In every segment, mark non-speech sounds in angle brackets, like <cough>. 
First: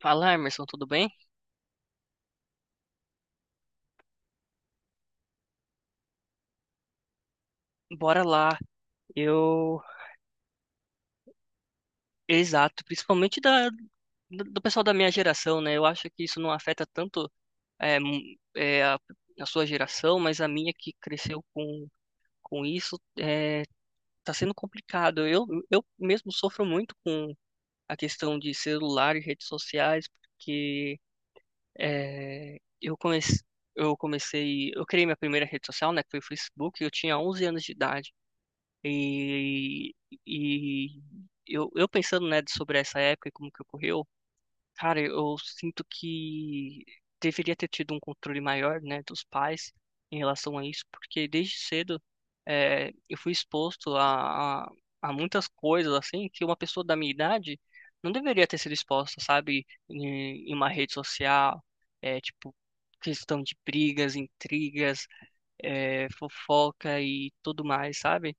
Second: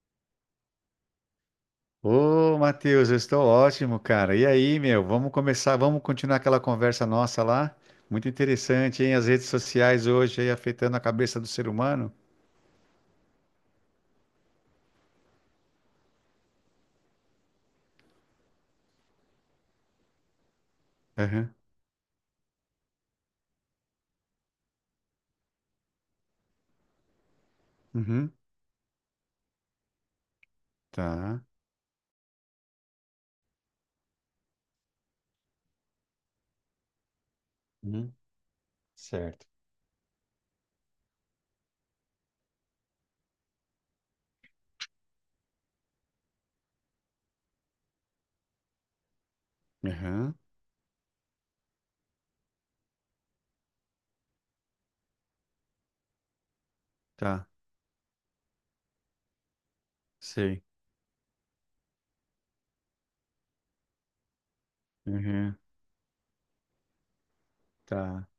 Fala, Emerson, tudo bem? Ô, Matheus, eu estou ótimo, cara. E aí, meu? Vamos continuar aquela conversa nossa lá? Bora Muito lá. interessante, hein? As redes Eu, sociais hoje aí afetando a cabeça do ser humano. exato, principalmente da do pessoal da minha geração, né? Eu acho que isso não afeta tanto é, m- é, a, a sua geração, mas a minha que cresceu Aham, com isso tá sendo complicado. Eu mesmo sofro muito com a uhum, questão de celular e redes sociais, porque tá. é, eu comecei eu comecei, eu criei minha primeira rede social, né? Que foi o Facebook. Eu tinha 11 anos de Uhum, idade. certo. E, e eu pensando, né, sobre essa época e como que ocorreu, cara, eu sinto que deveria ter tido um controle maior, né, dos pais em Aham, relação a isso, porque desde cedo eu fui exposto a muitas coisas, assim, que uma pessoa da minha tá. idade não deveria ter sido exposta, sabe, em Sei. uma rede social, é, tipo, questão de brigas, intrigas, Aham, fofoca e tudo mais, tá. sabe?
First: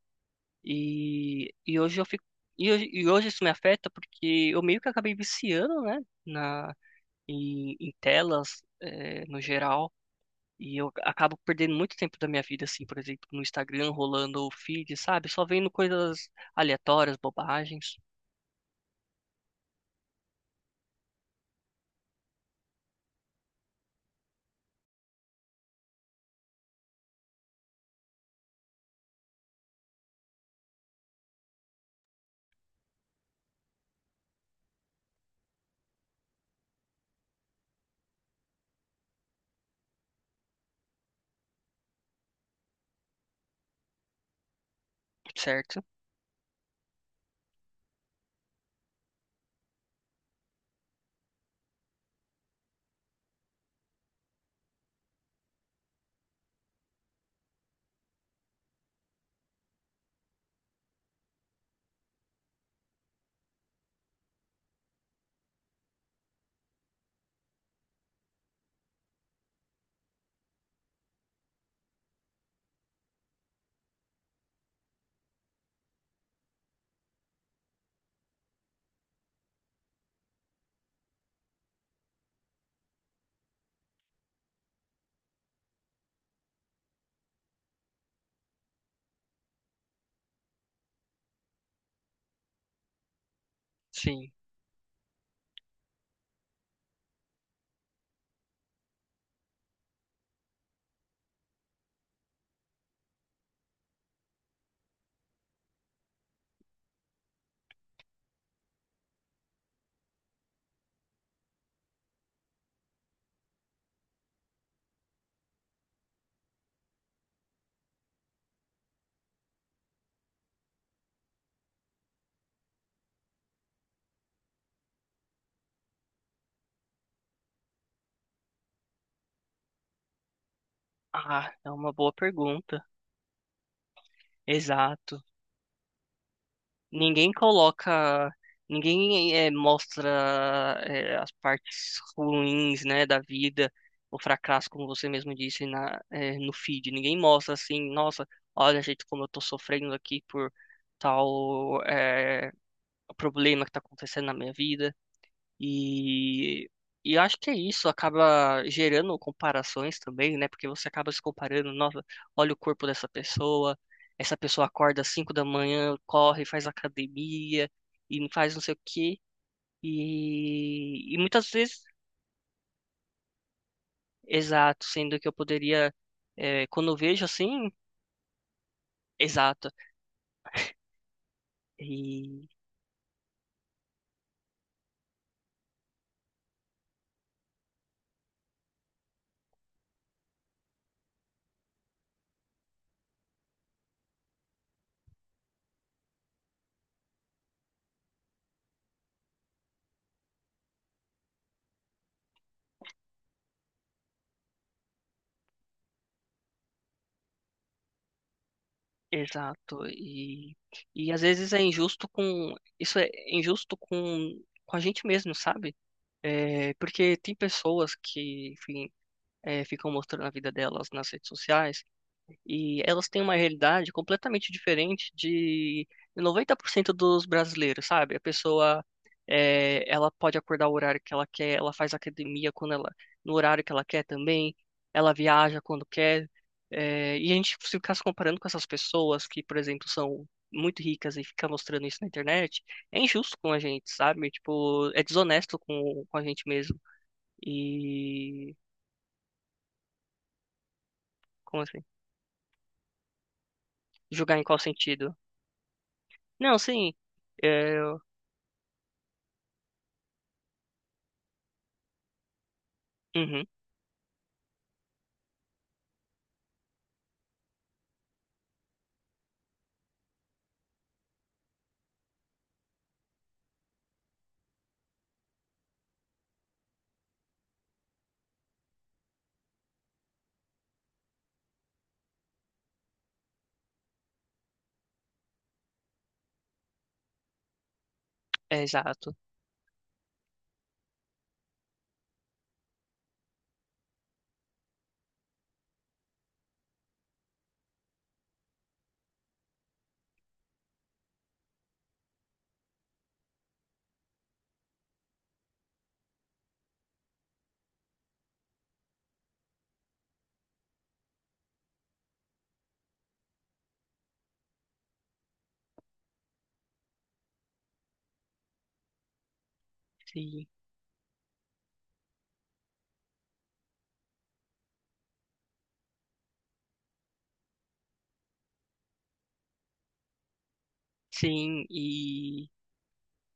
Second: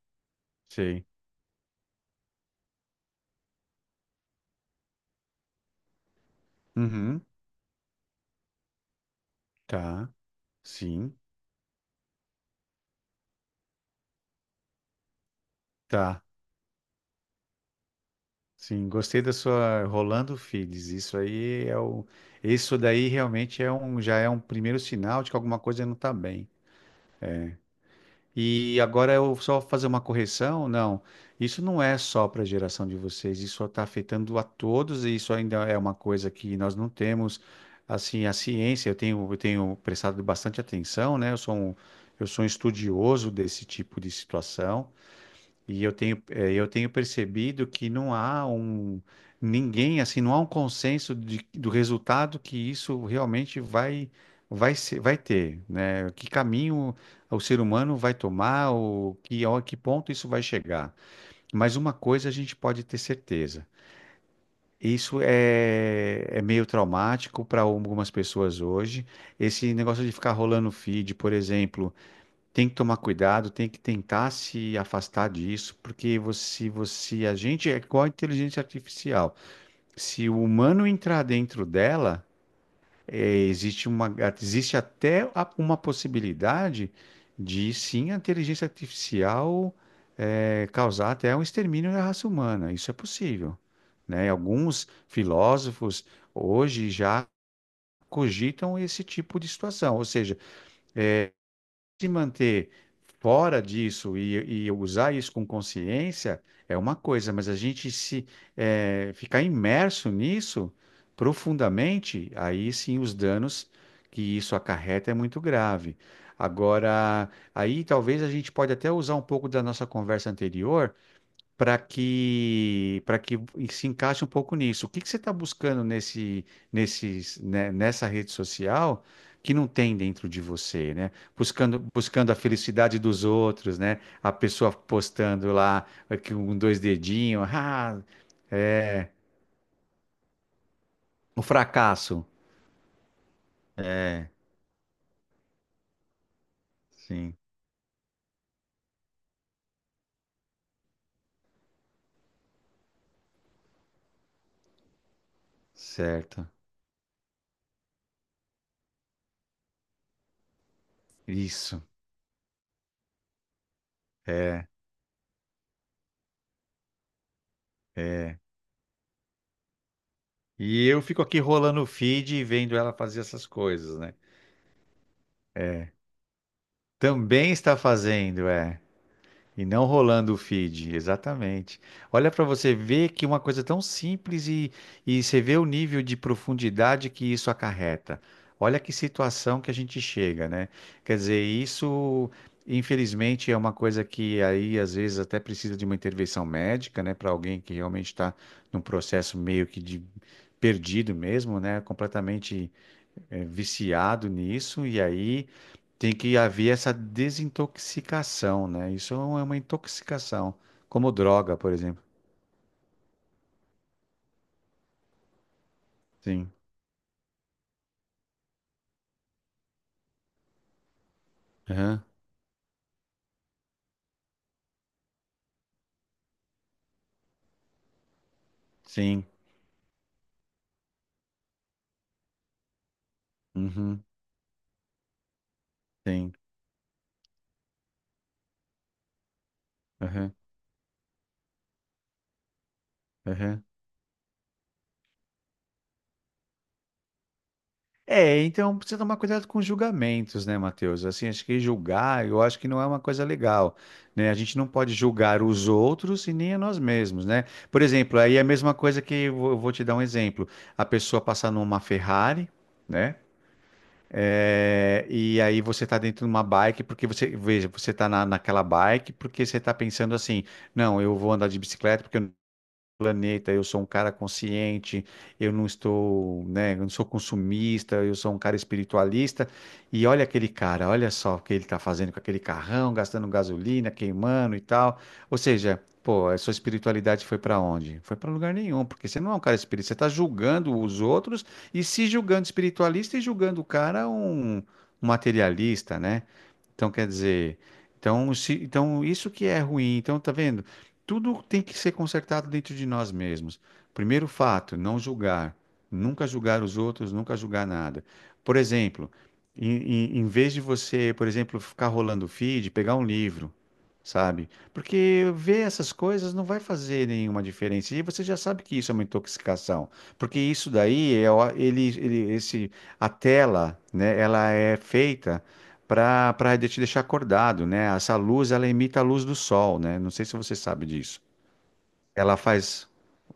Sei. E, e hoje eu fico. E hoje isso me afeta porque eu meio que acabei viciando, né? Na, Uhum, em telas, no geral. tá. E eu Sim, acabo perdendo muito tempo da minha vida, assim, por exemplo, no Instagram, rolando o feed, sabe? Só vendo tá. coisas aleatórias, bobagens, Sim, gostei da sua Rolando Fides. Isso aí é o. Isso daí realmente é um, já é um primeiro sinal de que alguma coisa não tá bem. É. E agora eu só fazer uma correção? Não, isso não é só para a geração de vocês, isso está afetando a todos e isso ainda é uma coisa que nós não temos, assim, a ciência, eu tenho prestado bastante atenção, né? Eu sou um estudioso desse tipo de situação certo? e eu tenho, eu tenho percebido que não há um ninguém assim, não há um consenso de- do resultado que isso realmente vai ser, vai ter, né? Que caminho o ser humano vai tomar, ou que a que ponto isso vai chegar. Mas uma coisa a gente pode ter certeza. Isso é, é meio traumático para algumas pessoas hoje. Esse negócio de ficar rolando feed, por exemplo, tem que tomar cuidado, tem que tentar se afastar disso, porque você, a gente é igual a inteligência artificial. Se o humano entrar dentro dela, existe uma, existe até a- uma possibilidade de sim a inteligência artificial causar até um extermínio da raça humana. Isso é possível, né? Sim. Alguns filósofos hoje já cogitam esse tipo de situação, ou seja se manter fora disso e usar isso com consciência é uma coisa, mas a gente se ficar imerso nisso profundamente, aí sim os danos que isso acarreta é muito grave. Agora, aí talvez a gente pode até usar um pouco da nossa conversa anterior para que se encaixe um pouco nisso. O que que você está buscando nesse, nesses, né, nessa rede social que não tem dentro de você, né? Ah, é uma boa Buscando a pergunta. felicidade dos outros, né? A pessoa Exato. postando lá aqui um dois Ninguém dedinhos, <laughs> ah, coloca, é, ninguém mostra as o partes fracasso. ruins, né, da vida, o É, fracasso, como você mesmo disse na, no feed. Ninguém sim, mostra assim, nossa, olha, gente, como eu tô sofrendo aqui por tal problema que tá acontecendo na minha vida. certo. E, e eu acho que é isso, acaba gerando comparações também, né? Porque você acaba se comparando, Isso. nossa, olha o corpo dessa pessoa, essa pessoa É, acorda às 5 da manhã, corre, faz academia e não é. faz não sei o quê. E eu E fico aqui muitas rolando vezes, o feed e vendo ela fazer essas coisas, né? exato, sendo que eu poderia, é, quando eu vejo Também assim, está fazendo, é. E exato, não rolando o feed, exatamente. Olha para e você ver que uma coisa tão simples e você vê o nível de profundidade que isso acarreta. Olha que situação que a gente chega, né? Quer dizer, isso, infelizmente, é uma coisa que aí às vezes até precisa de uma intervenção médica, né? Para alguém que realmente está num processo meio que de perdido mesmo, né? Completamente viciado nisso, e aí. Tem que haver essa desintoxicação, né? Isso é uma exato, intoxicação, como e às vezes droga, é por exemplo. injusto isso é injusto com a gente mesmo, sabe? Sim. É, porque tem pessoas que, enfim, é, ficam mostrando a vida delas nas redes sociais Aham. e elas têm uma realidade completamente diferente de 90% dos brasileiros, sabe? A pessoa, Sim. é, ela pode acordar o horário que ela quer, ela faz academia quando ela, no horário que ela Uhum. quer também, ela viaja quando quer. Sim. É, e a gente se ficar se comparando com essas pessoas que, por exemplo, são Aham. muito ricas e ficar mostrando isso na internet, é injusto com a Aham. gente, sabe? Tipo, é desonesto com a gente mesmo. É, E. então precisa tomar cuidado com julgamentos, né, Matheus? Assim, acho que Como assim? julgar, eu acho que não é uma coisa legal, né? A Julgar em qual gente não pode sentido? julgar os outros e nem Não, a nós sim. mesmos, né? Por Eu... exemplo, aí é a mesma coisa que eu vou te dar um exemplo. A pessoa passar numa Ferrari, né? Uhum, É, e aí você está dentro de uma bike porque você, veja, você está na, naquela bike porque você está pensando assim, não, eu vou andar de bicicleta porque eu planeta, eu sou um cara consciente, eu não estou, né, eu não sou consumista, eu sou um cara espiritualista. E olha aquele cara, olha só o que ele está fazendo com aquele carrão, gastando gasolina, queimando e tal. Ou seja, pô, a sua espiritualidade foi para onde? Foi para lugar é nenhum, porque exato. você não é um cara espírita, você está julgando os outros e se julgando espiritualista e julgando o cara um um materialista, né? Então, quer dizer, então, se, então isso que é ruim. Então, tá vendo? Tudo tem que ser consertado dentro de nós mesmos. Primeiro fato, não julgar. Nunca julgar os outros, nunca julgar nada. Por exemplo, em vez de você, por exemplo, ficar rolando o feed, pegar um livro, sabe? Porque ver essas coisas não vai fazer nenhuma diferença. E você já sabe que isso é uma intoxicação. Porque Sim. isso daí, é, o- ele, esse, a tela, né, ela é feita para te deixar acordado, né? Essa luz, ela imita a luz do sol, né? Não sei se você sabe disso. Sim, Ela e faz.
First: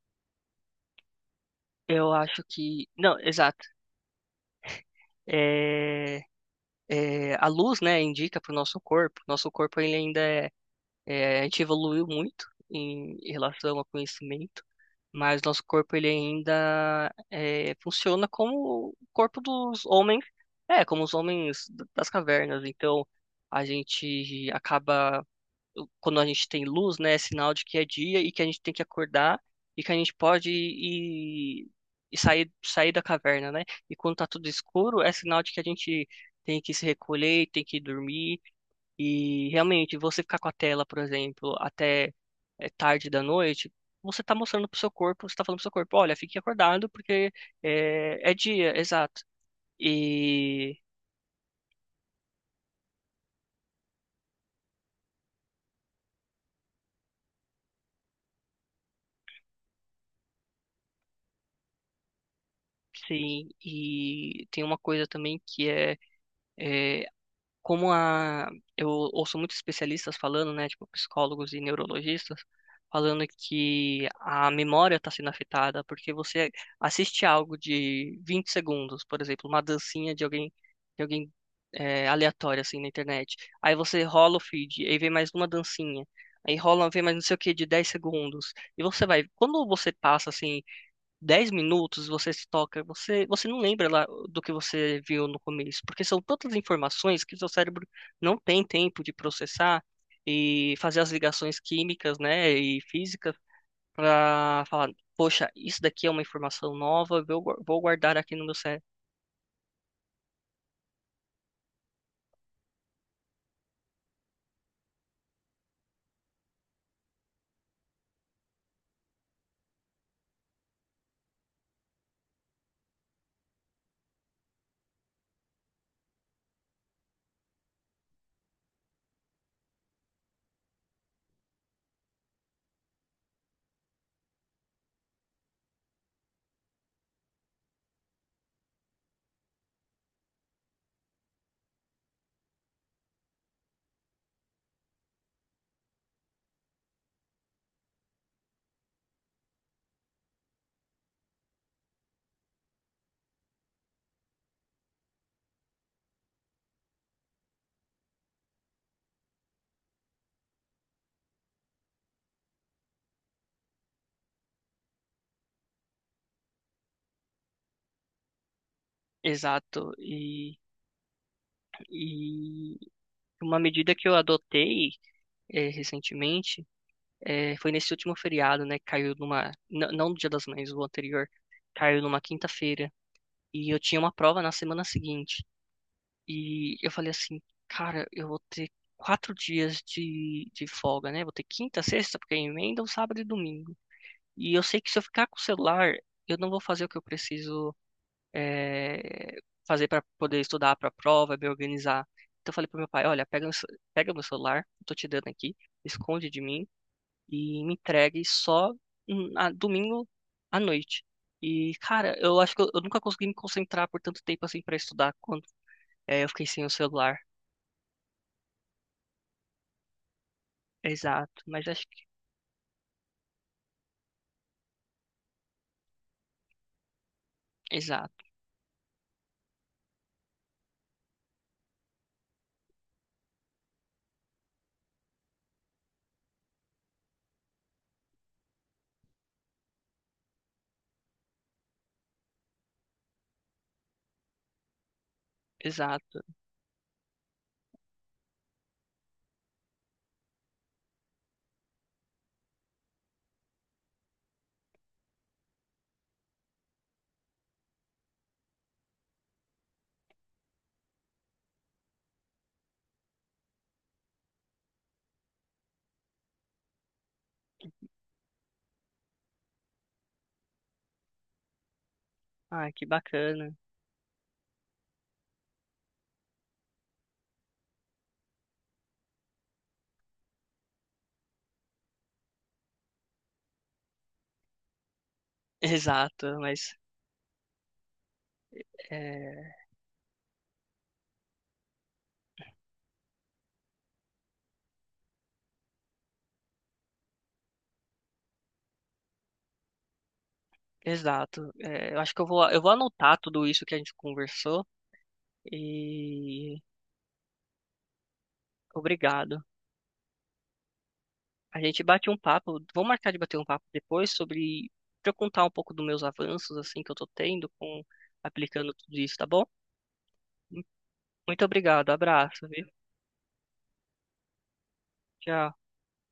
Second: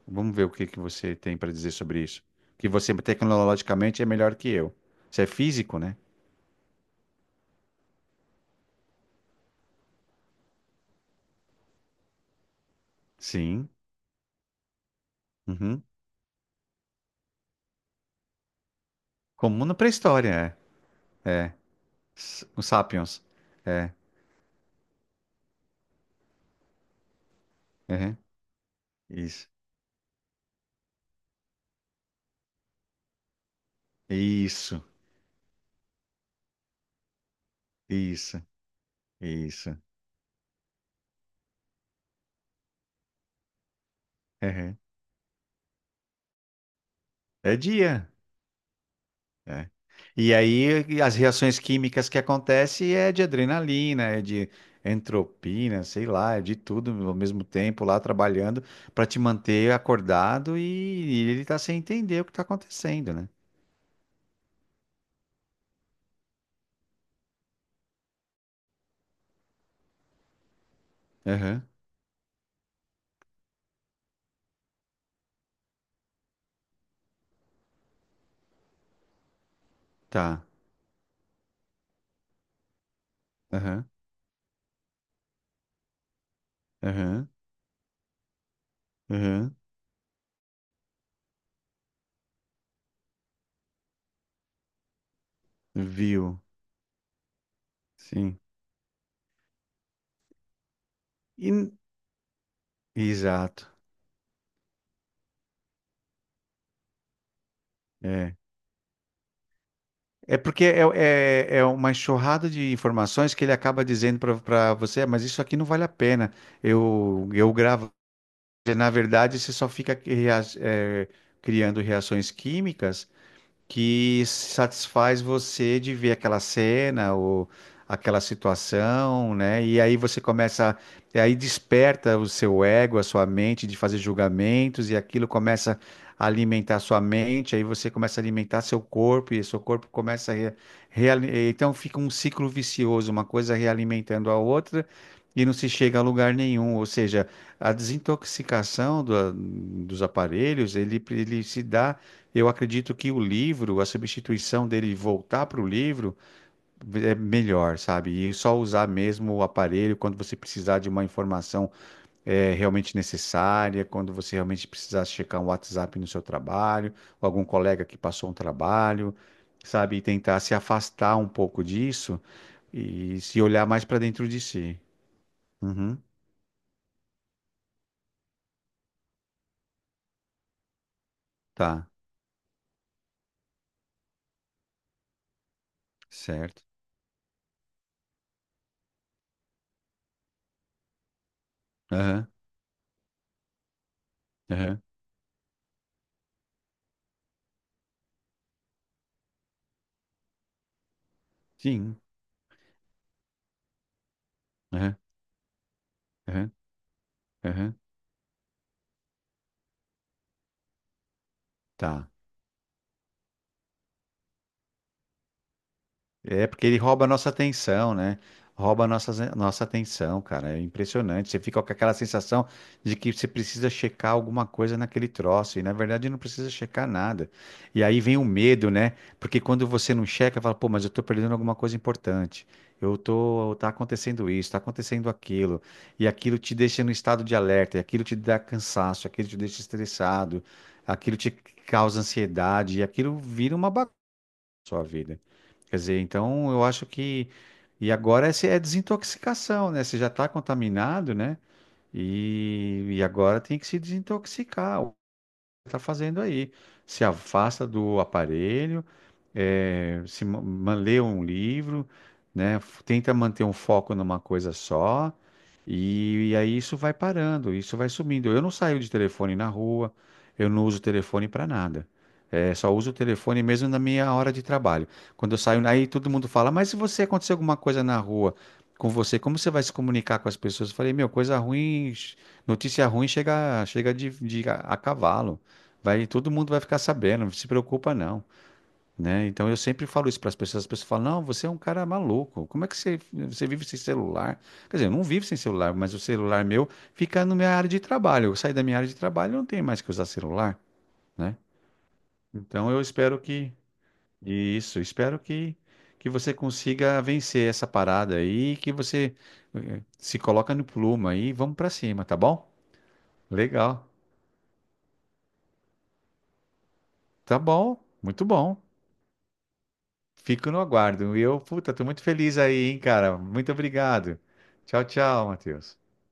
Vamos ver o que que você tem para dizer sobre eu isso. acho Que que. você Não, exato. tecnologicamente é melhor que eu. Você é físico, né? É, é, a luz, né, indica para o nosso corpo. Nosso corpo ele ainda é, é, a gente evoluiu muito em em Sim. relação ao conhecimento, mas nosso Uhum. corpo ele ainda é, funciona como o corpo Comum na dos homens. pré-história, É, como os é. É. homens das S- cavernas. Os Então, sapiens. a É. gente acaba quando a gente tem luz, né, é sinal de que é Uhum. dia e que a gente tem que acordar Isso. e que a gente pode ir e sair, sair da caverna, né? E quando tá tudo Isso. escuro, é sinal de que a gente tem que se recolher, tem que dormir Isso. e Isso. realmente você ficar com a tela, por exemplo, até tarde da noite, você tá mostrando Uhum. pro seu corpo, você tá falando pro seu corpo, olha, fique acordado porque É dia. É dia, exato. É. E E aí as reações químicas que acontecem é de adrenalina, é de entropina, sei lá, é de tudo ao mesmo tempo lá trabalhando para te manter acordado e ele tá sem entender o que tá acontecendo, né? sim, e tem uma coisa também que é, é como a eu ouço muitos especialistas falando, né, tipo psicólogos e Aham, neurologistas falando que a memória está sendo afetada porque você assiste algo de 20 segundos, por exemplo, uma dancinha de tá. alguém de alguém, é, aleatório assim na internet. Aí Aham, você rola o feed, aí vem mais uma dancinha. Aí rola, vem mais não aham, sei o que de 10 segundos. E você vai, aham. quando você passa assim 10 minutos você se toca, você não lembra lá do que você viu no começo, porque são Viu? tantas informações que o seu cérebro não Sim. tem tempo de processar e fazer as ligações E- químicas, né, e físicas Exato. para falar, poxa, isso daqui é uma informação nova, eu vou guardar aqui É. no meu cérebro. É porque é, é, é uma enxurrada de informações que ele acaba dizendo para você, "Ah, mas isso aqui não vale a pena. Eu gravo Na verdade, você só fica cria- eh, criando reações químicas que satisfaz você de ver aquela cena ou aquela situação, né? E aí você começa, e aí desperta o seu ego, a sua mente de fazer julgamentos e aquilo começa a alimentar a sua mente, aí você começa a alimentar seu corpo e seu corpo começa a re, reali- então fica um ciclo vicioso, uma coisa realimentando a outra. E não se chega a lugar nenhum, ou seja, a desintoxicação do- dos aparelhos, ele se dá eu acredito que o livro, a substituição dele voltar para o livro é melhor, sabe? E só usar mesmo o aparelho quando você precisar de uma informação realmente necessária, quando você realmente precisar checar um WhatsApp no seu trabalho, ou algum colega que passou um trabalho, Exato. sabe? E tentar se afastar um pouco disso E e se uma olhar mais medida para que eu dentro de si. adotei Uhum, recentemente foi nesse último feriado, né? Caiu numa. Não no Dia das Mães, o anterior. tá, Caiu numa quinta-feira. E eu tinha uma prova na semana seguinte. certo. E eu falei assim, cara, eu vou ter quatro dias de folga, né? Vou ter quinta, sexta, Aham, porque emenda um sábado e domingo. E eu sei aham, que se eu ficar com o celular, eu não vou fazer o que eu preciso eh, fazer para poder estudar para a prova, me sim, organizar. Então eu falei pro meu pai, olha, pega, pega meu celular, eu tô aham, te dando aqui, esconde de aham, mim e me aham, entregue só domingo à noite. E, tá. cara, eu acho que eu nunca consegui me concentrar por tanto tempo assim pra estudar quando é, eu fiquei É sem porque o ele rouba a celular. nossa atenção, né? Rouba a nossa atenção, cara. É impressionante. Você Exato, fica mas com acho aquela que. sensação de que você precisa checar alguma coisa naquele troço. E na verdade não precisa checar nada. E aí vem Exato, o medo, né? Porque quando você não checa, fala, pô, mas eu tô perdendo alguma coisa importante. Tá acontecendo isso, tá acontecendo aquilo. E aquilo te deixa no estado de alerta, e aquilo te dá cansaço, aquilo te deixa estressado, aquilo te causa ansiedade, e aquilo vira uma bagunça sua vida. Quer dizer, exato. então eu acho que. E agora essa é desintoxicação, né? Você já está contaminado, né? E agora tem que se desintoxicar. O que você está fazendo aí? Se afasta do aparelho, se ma- ma- lê um livro, né? f- Tenta manter um foco numa coisa só, e aí isso vai parando, isso vai sumindo. Eu não saio de telefone na rua, eu não uso telefone para nada. Ah, Só que uso o telefone bacana. mesmo <laughs> na minha hora de trabalho. Quando eu saio, aí todo mundo fala, mas se você acontecer alguma coisa na rua com você, como você vai se comunicar com as pessoas? Eu falei, meu, coisa ruim, ch- notícia ruim chega, chega de, a cavalo. Vai, todo Exato, mundo vai mas. ficar sabendo, não se preocupa não né? Então eu É, sempre falo isso para as pessoas. As pessoas falam: não, você é um cara maluco. Como é que você vive sem celular? Quer dizer, eu não vivo sem celular, mas o celular meu fica na minha área de trabalho. Eu saí da minha área de trabalho, eu não tenho mais que usar celular, né? exato. É, eu acho que eu Então vou eu anotar espero tudo que isso que a gente conversou isso, espero que você e. consiga vencer essa parada aí, que você Obrigado. Se coloca no plumo aí, e vamos A para gente cima, bate tá um bom? papo, vou marcar de bater um papo Legal. depois sobre, pra eu contar um pouco dos meus avanços, assim, que eu tô Tá tendo bom. com, Muito bom. aplicando tudo isso, tá bom? Fico no aguardo. E eu, Muito puta, tô obrigado, muito feliz abraço, aí, viu? hein, cara. Muito obrigado. Tchau, tchau, Tchau. Matheus.